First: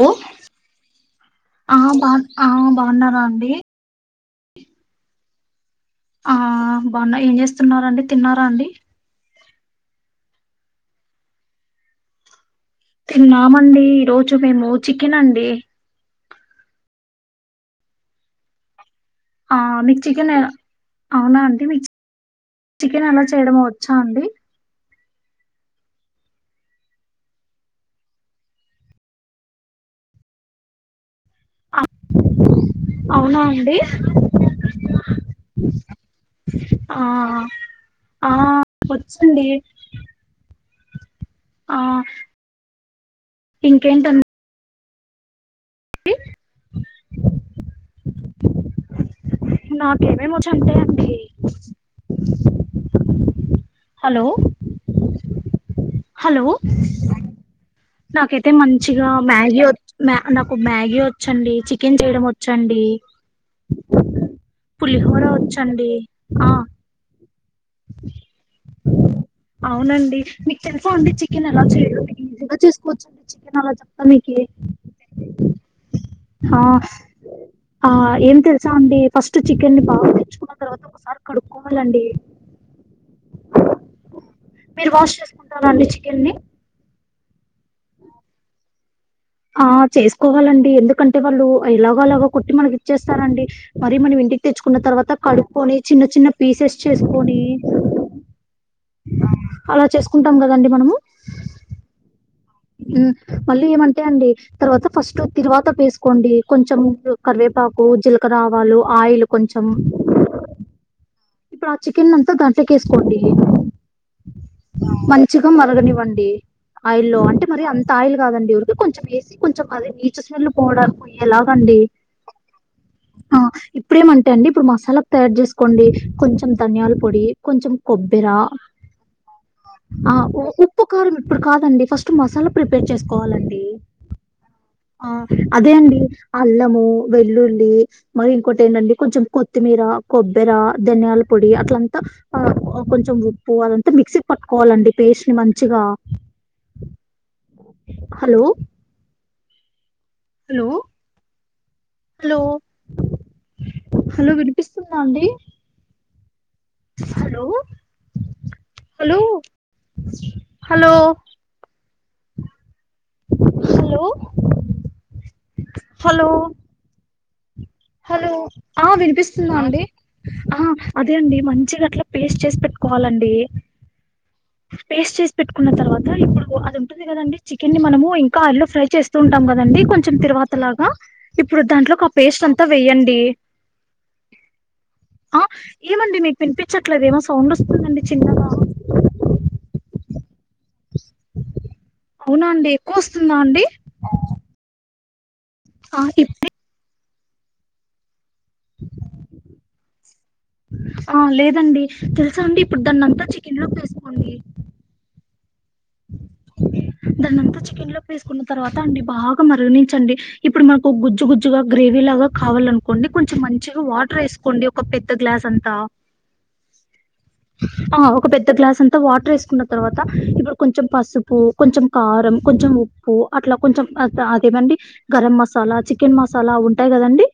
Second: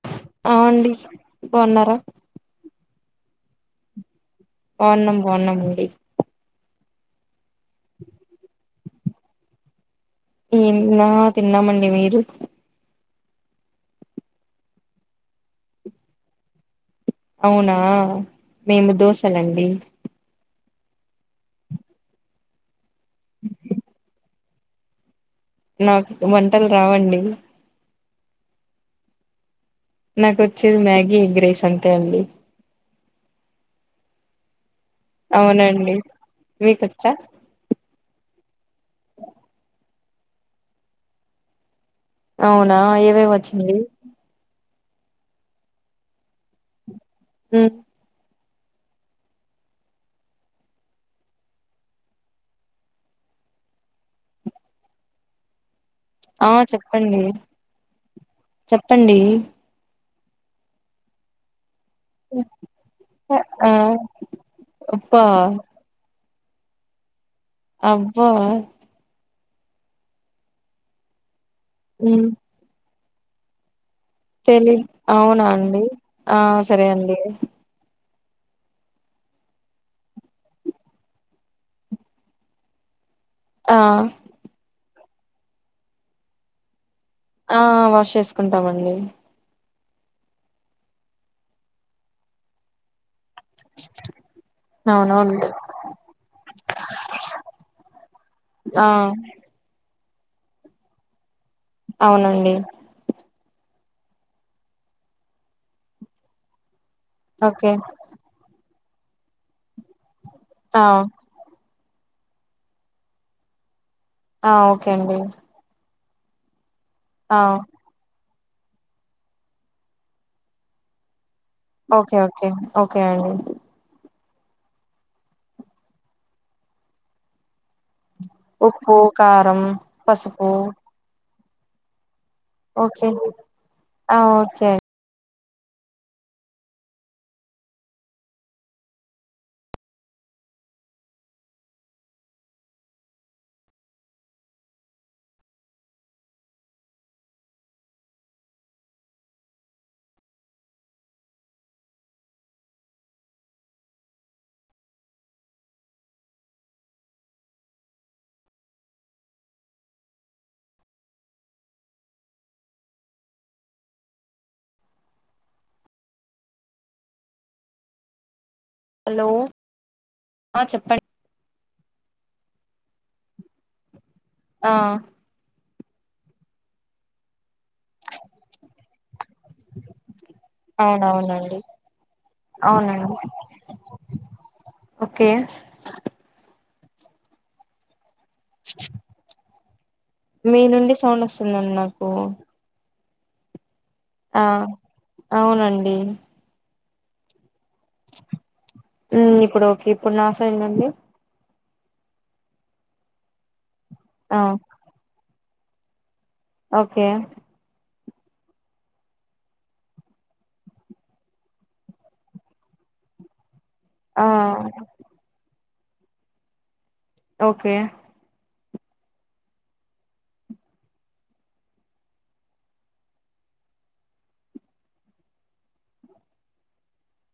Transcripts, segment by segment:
లో ఆ అండి అహా బాగున్నారా బా ఆ బావున్నారా అండి బావున్నాం బావున్నాం అండి ఆ బావున్నా ఏం జేస్తున్నారా అండి తిన్నారా అండి ఏం నా తిన్నామండి మీరు తిన్నామండి ఈ రోజు మేము చికెనండి అవునా మేము దోస్ ఆ మీకు చికెన్ ఎ అవునా అండి మీకు చికెన్ ఎలా చేయడమో వచ్చా అండి నాక్ వంటలు రావండి నాకు వచ్చేది మ్యాగీ ఎగ్ రైస్ ఆ, అంతే అండి అవునా అండి అవునండి ఆ మీకొచ్చా ఆ వచ్చండి ఆ అవునా ఏవేవి వచ్చు మీవి పి నాకేమేమ్ వచ్చంటే అండి హలో హలో ఆ చెప్పండి నాకైతే మంచిగా చెప్పండి మ్యాగీ వచ్ మ్యా నాకు మ్యాగీ వచ్చండి చి కెన్ చేయడం వచ్చండి ఆ పులిహోర అబ్బా వచ్చండి ఆ అబ్బా అవునండి మీకు తెలుసా అండి చికెన్ ఎలా చేయ ఊమ్ [unintelligible] చికెన్ ఎలా [inaudible] తెలీద్ అవునా అండి ఆ సరే అండి ఆ ఏం తెలుసా అండి ఫస్ట్ చికెన్ని బాగా తెచ్చుకున్న తర్వాత ఒకసారి కడుక్కోవాలండి ఆ మీరు వాష్ చేసుకుంటార అండి చికెన్ ని ఆ ఆ వాష్ చేసుకుంటామండి ఆ చేసుకోవాలండి ఎందుకంటే వాళ్ళు ఎలాగో అలాగా కొట్టి మనకి ఇచ్చేస్తారండి మరి మనం ఇంటికి తెచ్చుకున్న తర్వాత అవునవును కడుక్కోని చిన్న చిన్న పీసెస్ చేసుకొని ఆ అలా చేసుకుంటాం కదండి మనము అవునండి ఉమ్ మళ్ళీ ఏమంటే అండి తర్వాత ఫస్ట్ తిరువాత వేసుకోండి కొంచెం ఓకే కరివేపాకు జీలకరావాలు ఆయిల్ కొంచెం ఆ ఇప్పుడు ఆ చికెన్నంతా దాంట్లోకి ఏస్కోండి ఆ ఓకే అండి మంచిగ్ గ మరగనివ్వండి ఆయిల్లో ఆ అంటే మరి అంత తాయిలు కాదండి ఊరికే కొంచెం ఏసి కొంచెం అదే నీచు స్మేల్లు పోవడానికి పొయ్యేలాగండి ఓకే ఓకే ఓకే అండి ఆ ఇప్పుడేమంటే అండి ఇప్పుడు మసాలాకు తయారు చేసుకోండి కొంచెం ధనియాల పొడి కొంచెం కొబ్బెర ఉప్పు కారం ఆ పసుపు ఉ- ఉప్పు కారం ఇప్పుడు కాదండి ఫస్ట్ మసాలా ప్రిపేర్ ఓకే చేసుకోవాలండి ఆ ఓకే ఆ అదే అండి అల్లము వెల్లుల్లి మరి ఇంకోటి ఏంటంటె కొంచెం కొత్తిమీర కొబ్బర ధనియాల పొడి అట్లంతా ఆ కొంచెం ఉప్పు అదంతా మిక్సీ పట్టుకోవాలండి పేస్ట్ ని మంచిగా హలో హలో హలో హలో వినిపిస్తుందా అండి hello hello hello hello hello hello ఆ హలో వినిపిస్తున్నా అండి ఆ అదే అండి మంచి గట్లా పేస్ట్ చేసి పెట్టుకోవాలండి ఆ పేస్ట్ చేస్ పెట్టుకున్న తర్వాత ఇప్పుడు అది ఉంటుంది కదండి చికెన్ ని మనము ఇంకా ఆయిల్ ఫ్రై చేస్తూ ఉంటాం కదండి కొంచెం తిర్వ తలాగా అవునవునండి ఇప్పుడు దాంట్లోకి ఆ పేస్ట్ అంతా అవునండి వేయండి ఓకే ఆ ఏమండి మీకు వినిపించట్లేదు ఏమో సౌండ్ వస్తుందండి చిన్నగా మీ నుండి సౌండ్ వస్తుందండి నాకు అవునా అండి వస్తుందా అండి ఆ అవునండి ఆ ఇప్పుడే మ్మ్ ఇప్పుడు ఓకే ఇప్పుడు నా సౌండ్ అండి ఆ లేదండి తెలుసా అండి ఇప్పుడు దాన్ని అంతా చికెన్ లో వేసుకోండి ఆ ఓకే దాన్నంతా చికెన్ లోకి వేసుకున్న తర్వాత అండి బాగా మరగణించండి ఇప్పుడు మనకు గుజ్జు గుజ్జుగా గ్రేవీ లాగా కావాలనుకోండి కొంచెం మంచిగా వా టర్ ఆ ఏసుకోండి ఒక పెద్ద గ్లాస్ అంత ఓకే ఆ [inaudible] ఒక పెద్ద గ్లాస్ అంతా వాటర్ వేసుకున్న తర్వాత ఇప్పుడు కొంచెం పసు ప్పు కొంచెం కారం కొంచెం ఉప్పు అట్లా కొంచెం అట్ల అదేమండి గరం మసాలా చికెన్ మసాలా ఉంటాయి కదండి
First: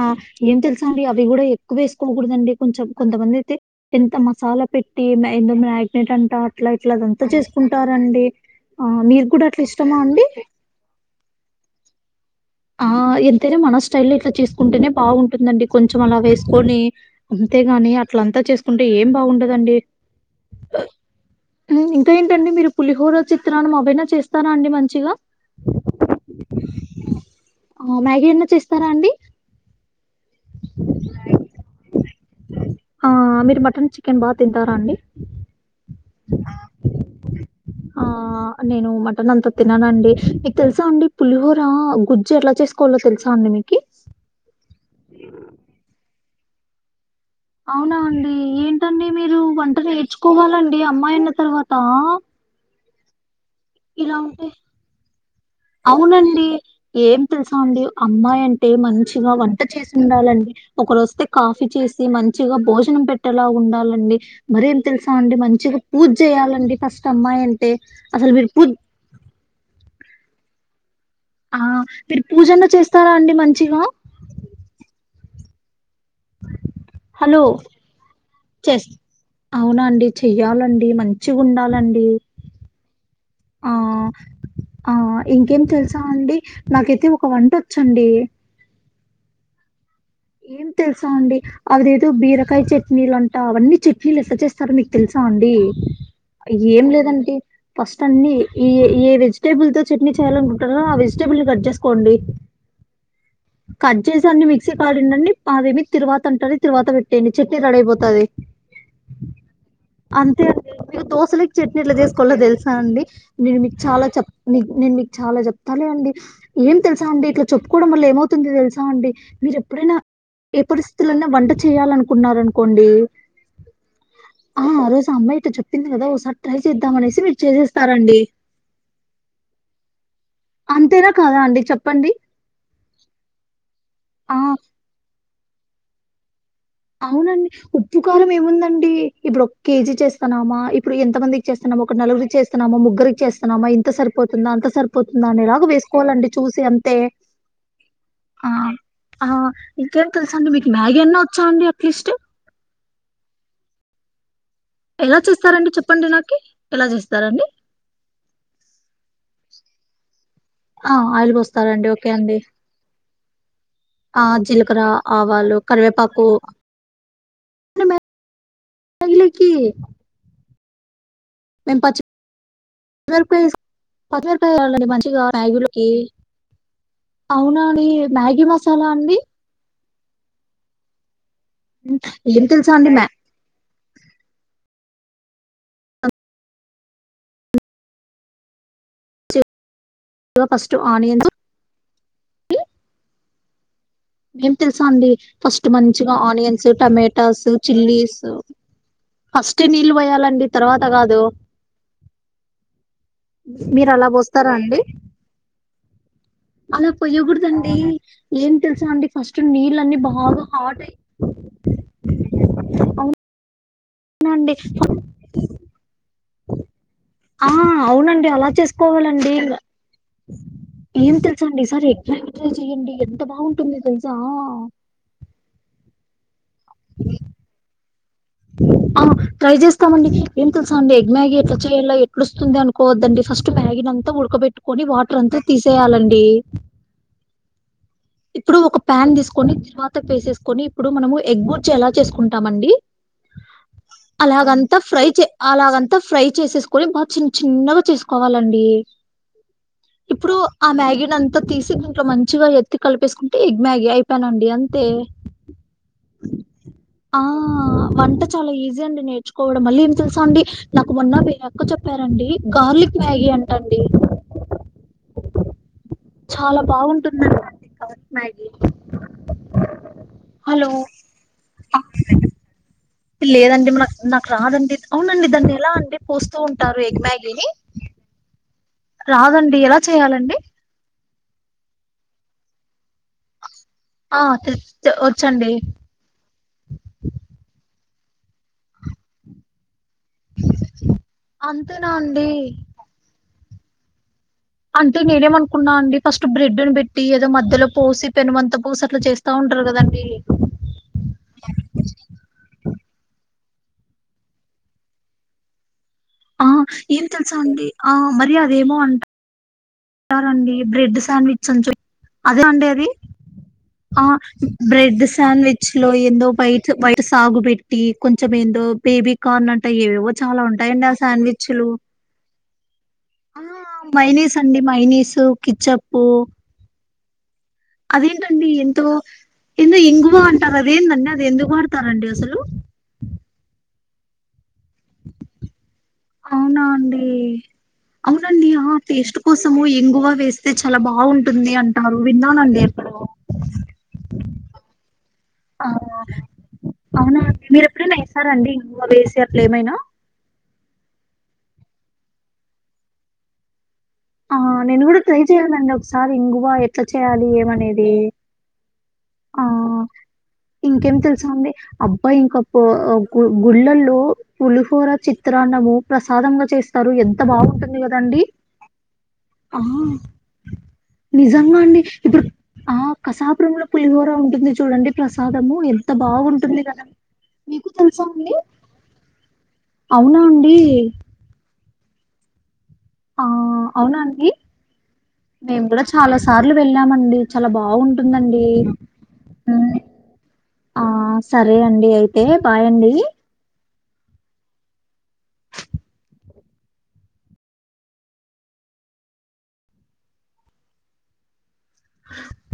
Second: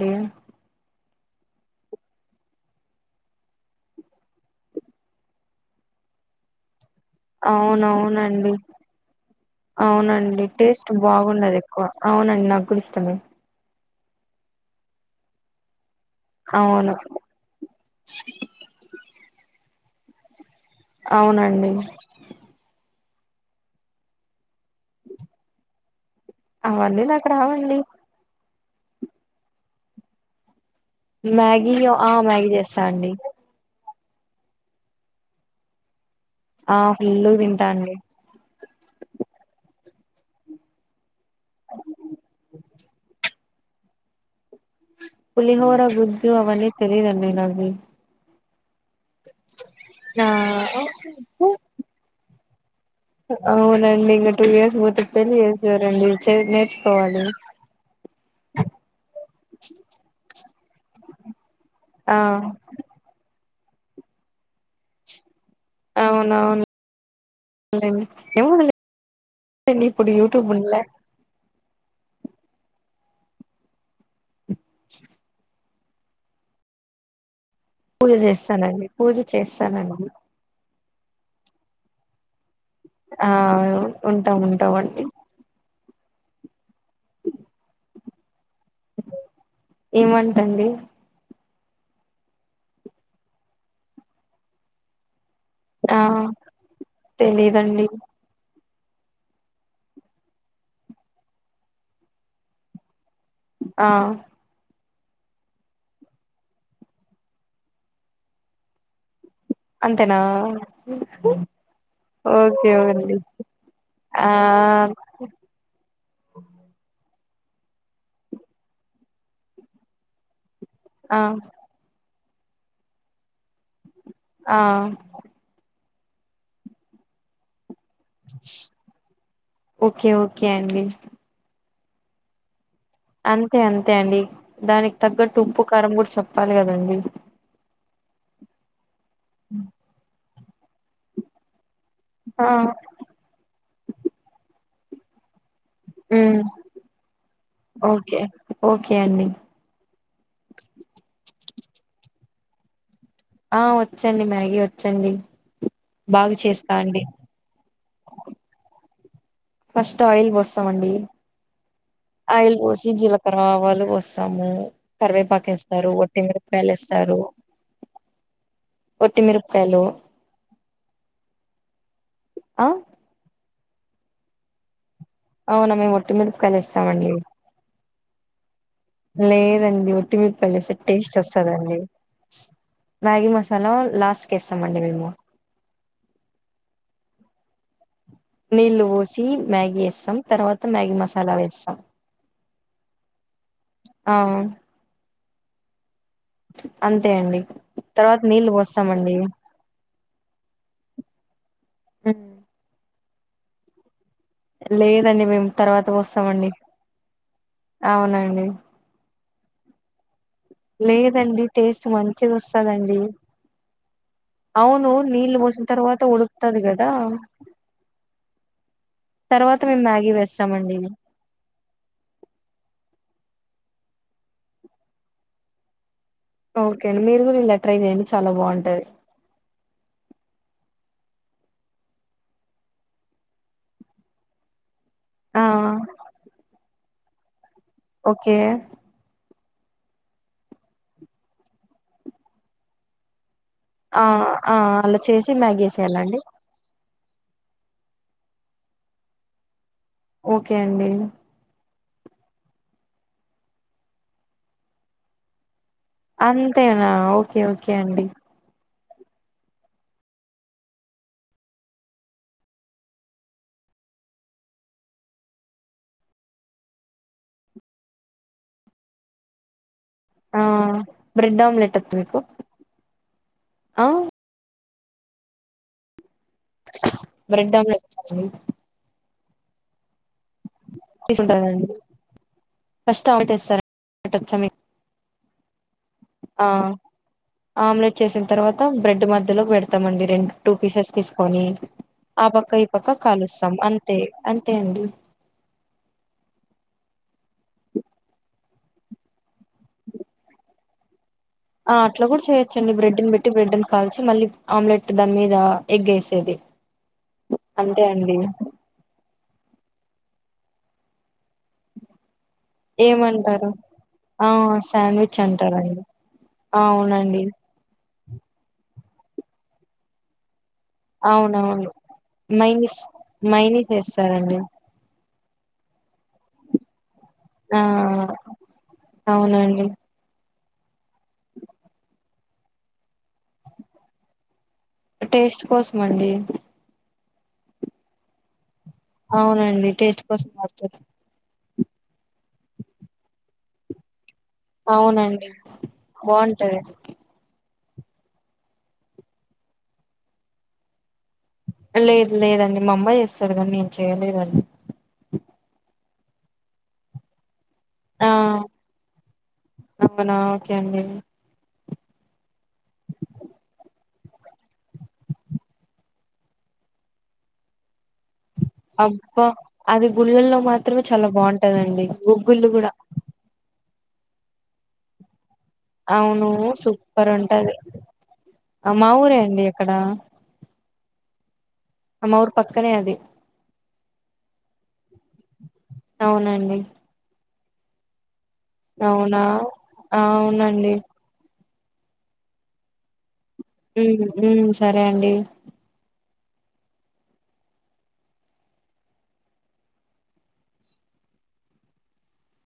ఆ ఏం తెలుసా అండి అవి కూడా ఎక్కువ వేసుకోకూడదండి కొంచెం కొంతమంది అయితే ఎంత మసాలా పెట్టి [inaudible] మ్యాగ్నెట్ అంట అట్ల ఇట్ల త చేసుకుంటారండి అవునవునండి ఆ మీరు కూడా అట్ల ఇష్టమా అండి అవునండి టేస్ట్ బాగుండదు ఎక్కువ అవునండి నాకు కూడా ఆ ఇష్టమే ఎంతైనా మన స్టైల్లో ఇట్ల చేసుకుంటేనే బాగుంటుందండి కొంచెం అలా వేస్ కొని అవును అంతేగాని అట్ల అంతా చేసుకుంటే ఏం బాగుంటదండి అవునండి టండి మీరు పులిహోర చిత్రాన్నం అవి అయిన చేస్తారా అండి మంచిగా అవన్నీ నాకు రావండి మ్మ్ మ్యాగీ అన్నా చేస్తారా అండి మ్యాగీ ఆ మ్యాగీ చేస్తా అండి ఆ మీరు మటన్ చి కెన్ బాగా తింటార అండి ఆ దిండుగ తింటాండి ఆ! నేను మటన్ అంత తిననండి. మీక్ తెలుసా అండి పులిహోర గుజ్జు ఎట్ల చేసుకోవాలో తెలుసా అండి మీకీ? పులిహోర గుజ్జు అవన్నీ తెలిదండి నా అవునా అండి, ఏంటండి మీరు వంట ఆ నేర్చుకోవాలండి అమ్మాయన్న తర్వాత. అవునండి ఇలా ఇంక టూ ఉంటే ఇయర్స్ పోతే పెళ్ళి చేసారండి చే అవునండి. ఏం నేర్చుకోవాలి. తెలుసా అండి అమ్మాయి అంటే మంచిగా వంట చేసి ఉండాలండి ఒకరు వస్తే కాఫీ చేస్ చి ఆ మంచిగ భోజనం పెట్టేలా ఉండాలండి, మరేం తెలుసా అండి మంచిగ పూజ్ అవునవునుండి చేయాలండి ఫస్ట్ అమ్మాయి అంటే అసల్ వీల్ పూజ్ డి ఇప్పుడు యూట్యూబ్ ఉన్ల ఆ మీరు పూజన్న చేస్తారా అండి మంచిగా? చె హలో పూజ చేస్తానండి చేస్ పూజ అవునా అండి చేస్తానండి. చెయ్యాలండి మంచిగ ఉండాలండి. ఆ ఉంటా ఉంటాం ఆ అండి ఇంకేం తెలుసా అండి నాకైతే ఒక వంట వచ్చండి. ఏం వంటండి? సా అండి అవిదేదో బీరకాయ చట్నీలు అంటా అవన్నీ చట్నీలు ఎట్ల చేస్తారో మీక్ తెలుసా అండి? ఆ ఏం లేదంటి తెలీదండి ఫస్ట్ అన్ని ఈ ఏ ఏ వెజిటేబుల్ తో చట్నీ చేయాలనుకుంటరో ఆ వెజిటేబుల్నీ కట్ చేసుకోండి. ఆ కట్ జేసీ అన్ని మిక్ పాడిడండి అదేమి తిరువాత అంటరు, తిరువాత పెట్టేయండి చెట్నీ రెడయిపోతది. అంతేనా అంతే అండి. మీరు దోశలేకి చట్నీ ఎట్ల చేసుకోలో తెలుసా అండి? నేను మీక్ చాల ఆ చెప్ నీక్ నేను మీకు చాల చెప్ సర్లే అండి. ఏం తెలుసాండి ఇట్లా చెప్పుకోడం వల్ల ఏమవుతుందో తెలుసా అండి మీరెప్ ఎప్పుడైనా ఏ ఆ పరిస్థితులన్నా వంట చేయాలనుకున్నారనుకోండి ఆ ఆ రోజు ఆ అమ్మాయి తో చెప్పింది కదా, ఓసారి ట్రై చేద్దామనేసి మీరు చేసేస్ స్తారండి ఓకే ఓకే అండి అంతేనా కాద అండి చెప్పండి అంతే అంతే అండి ఆ దానికి తగ్గట్టు ఉప్పు కారం కూడ చెప్పాలి కదండి. అవునండి. ఉప్పు కారం ఏముందండి? ఇప్పుడు ఒక కేజీ చేస్తానామా ఇప్పుడు ఎంతమంది చేస్తున్నమ ఒక నలుగురి ఆ చేస్తున్నామా, ముగ్గురికి చేస్తున్నామా, ఇంత సరిపోతుందా, అంత సరిపోతుందా, అనేలాగా వేస్ కోలండి ఉమ్ చూసి అంతే ఓకే ఆ ఓకే ఆ అండి ఇంకేం తెలుసా అండి, మీకి మ్యాగీ అన్నా వచ్చా అండి అట్లీస్ట్? ఆ వచ్చండి. మ్యాగీ వచ్చండి. ఎలా చేస్తారండి చెప్పండి బాగ నాకి? చేస్తా ఎలా అండి. చేస్తారండి? ఫస్ట్ ఆయిల్ పోస్తామండి, ఆ! ఆయిల్ పోస్తారండి. ఓకే అండి. ఆయిల్ పోసి జీలకరవాలుు ఓస్ ఆ! స్తాము జీలకర్ర, ఆవాలు, కరివేపాకేస్తారు కరివేపాకు ఒట్టిమిరపాయకాలు ఎస్తారు. ఒట్టి మ్యాగీలోకి మిరుపకాయలు మేం పచ్ మిరపకాయ్ ఎస్ పచ్చిమిరకాయ వెయ్యాలండి మంచిగా అవునా మ్యాగీలోకి. మేం ఒట్టిమిరుపకాయలు ఎస్తామండి. అవునా అండి మ్యాగీ మసాలా అన్ లేదండి ఒట్టిమిరపకాయలు ఏస్తే టేస్ట్ వస్తదండి. ఏం తెలుసా అండి మ్యా మ్యాగి మస్ సలో లాస్ట్కి ఏస్తామండి మేము నీళ్లు పోసి, మ్యాగీ ఏస్తం, గా తర్వాత ఫస్ట్ మ్యాగీ ఆనియన్స్ మసాలా వేస్తాం. ఆ మేం తెలుసా అండి ఫస్ట్ మంచిగా ఆనియన్స్ అంతే అండి టమాటాస్ చిల్లీస్ తర్వాత నీళ్ళు పోస్తామండి ఫస్ తే నీళ్ళు పోయాలండి తర్వాత కాదు హన్ మీరు అలా బోస్త లేదండి మేము తర్వాత పోస్తామండి అలాపోయాకుదండి ఏ అవునండి తెలుసా అండి ఫస్ట్ నీళ్ళు అన్నీ బాగా హాట్ అయి లేదండి టేస్ట్ మంచిది వస్తుందండి అవునండి అవును నీళ్ళ పోసి తర్వాత ఉడుకుతది గదా ఆ అవునండి అలా చేసుకోవాలండి తర్వాత మేము మ్యాగీ వేస్తామండి ఏం తెలు సండే సరే ఎక్కడ ట్రై చెయ్యండి ఎంత బాగుంటుంది తెలుసా ఓకే అండి మీరు కూడా ఇలా ట్రై చేయండి చాలా బాగుంటది అ ట్రై చేస్త ఇస్తామండి ఏం తెలుసా అండి ఎగ్ మ్యాగీ ఎట్లా చేయాలా ఎట్లా వస్తుంది అనుకోవద్దండి ఫస్ట్ మ్యాగిని అంతా ఉడకబెట్టి ట్టుకొని వాటర్ అంతా ఆ తీసేయాలండి ఓకే ఇప్పుడు ఒక ప్యాన్ తీసుకొని తరువాత పేసేసుకొని ఇప్పుడు మనము ఎగ్ గుర్చి ఎలా చేసుకుంటామండి ఆ ఆ అలాగంతా అలా ఫ్రై చే చేసి మ్యాగీ అలాగంతా వేసేయాలండి ఫ్రై చేసే కోని బాగా చిన్న చిన్నగా చేసుకోవాలండి ఇప్పుడు ఓకే ఆ అండి మ్యాగీని అంత అత్త తీసి దీంట్లో మంచిగా ఎత్తి కలిపేసుకుంటే ఎగ్ మ్యాగీ అయిపోయేనండి అంతే అంతేనా ఓకే ఓకే అండి అంటే చాలా ఈజీ అండి నేర్చుకోవడం మళ్ళీ ఏం తెలుసా అండి నాకు మొన్న మీ అక్క చెప్పారండి గార్లిక్ మ్యాగీ అంటండి చాలా బాగుంటుందండి మ్యాగీ ఆ హలో బ్రెడ్ ఆమ్లేట్ వచ్చు మీకు లేదండి మన ఆ నాకు రాదండి అవునండి దాన్ని ఎలా అండి పోస్తూ ఉంటారు ఎగ్ మ్యాగీని చేయి రాదండి ఎలా చెయాలండి తీసి ఉంటాం కదండి ఫస్ట్ అటేస్తారు ఆ వచ్చండి ఆ ఆమ్లెట్ చేసిన తర్వాత బ్రెడ్ మధ్యలోకి పెడ తా మండి రెండు టూ పీసెస్ తీసుకొని అంతేనా ఆ అండి పక్క ఈ పక్క కాలుస్తాం అంతే అంతే అండి అంటే నేను ఎమను కున్నా అండి ఫస్ట్ బ్రెడ్ని పెట్టి ఏదో మధ్యలో పోసి పెనుమంత పోసి అట్లా చేస్తా ఉంటారు కదండి ఆ అట్లా కూడా చేయొచ్చండి బ్రెడ్ని పెట్టి బ్రెడ్ని కాల్సి మళ్ళీ ఆమ్లెట్ దాని మీద ఎగ్ ఎసేది ఆ ఏం తెలుసా అండి ఆ మరి అదేమో అంట తింటారండి బ్రెడ్ శాండ్విచ్ అని చెప్పి ఏమంటారు ఆ బ్రెడ్ శాండ్విచ్ సాండ్విచ్ అంటారండి లో ఎందో వైట వైట్ అవునండి సాగు పె టి కొంచెం ఏందో బేబీ కార్న్ అంట టాయి ఎవేవో చాలా ఉంటాయి అండి ఆ సాండ్విచ్లు అవునవును మైనిస్ ఆ మైనిస్ మైనీసు వేస్తారండి ఈ మైనీసు కిచ్చప్పు ఆ అదేంటండి ఎంతో అవునండి ఎందో ఇంగువ అంటారు అదేందండి అది ఎందుకు వాడతారండి అసలు టేస్ట్ కోసం అండి అవునా అండి అవునండి ఆ టేస్ట్ కోసము అవునండి టేస్ట్ ఇంగువ కోసం వేస్తే వాడతారు చాలా బాగుంటుంది అంటారు విన్నాను అండి ఎక్కడో అవునండి ఆ బాగుంటాది అవునా అండి మీరు ఎప్పుడైనా వేసారండి ఇవా వేసే అట్లు ఏమైనా లేదు లేదండి మమ్మయ్య చేస్తాది కానీ నేను ఆ చెయలేదండి నేను కూడా ట్రై చేయాలండి ఒకసారి ఇంగువా ఎట్లా చేయాలి ఏమనేది ఆ ఆ అవునా ఓకే అండి ఇంకేం అబ్బాయి ఇంకా పో గు గుళ్ళల్లో పులిహోర చిత్రాన్నము ప్రసాదమంగా చేస్తారు ఎంత బాగుంటుంది కదండి అబ్బా ఆ అది గుళ్ళల్లో మాత్రమే చాలా నిజంగా అండి. బాగుంటదండి ఇప్పుడు గుగ్గుళ్లు కూడా ఆ కసాపురంలో పులిహోర ఉంటుంది చూడండి ప్రసాదము ఎన్ ఎంత అవును బాగుంటుంది కదా సూపర్ ఉంటది మీకు తెలుసా అండి ఆ! మా ఊరే అండి ఇక్కడ అవునా అండి అ మావూరు పక్కనే అది ఆ అవునా అండి మేము కూడా చాలా సార్లు అవునండి వెళ్ళామండి చాలా బాగుంటుందండి అవునా హ్మ్. అవునండి ఆ! సరే అండి అయితే బాయండి మ్మ్ మ్మ్ సరే అండి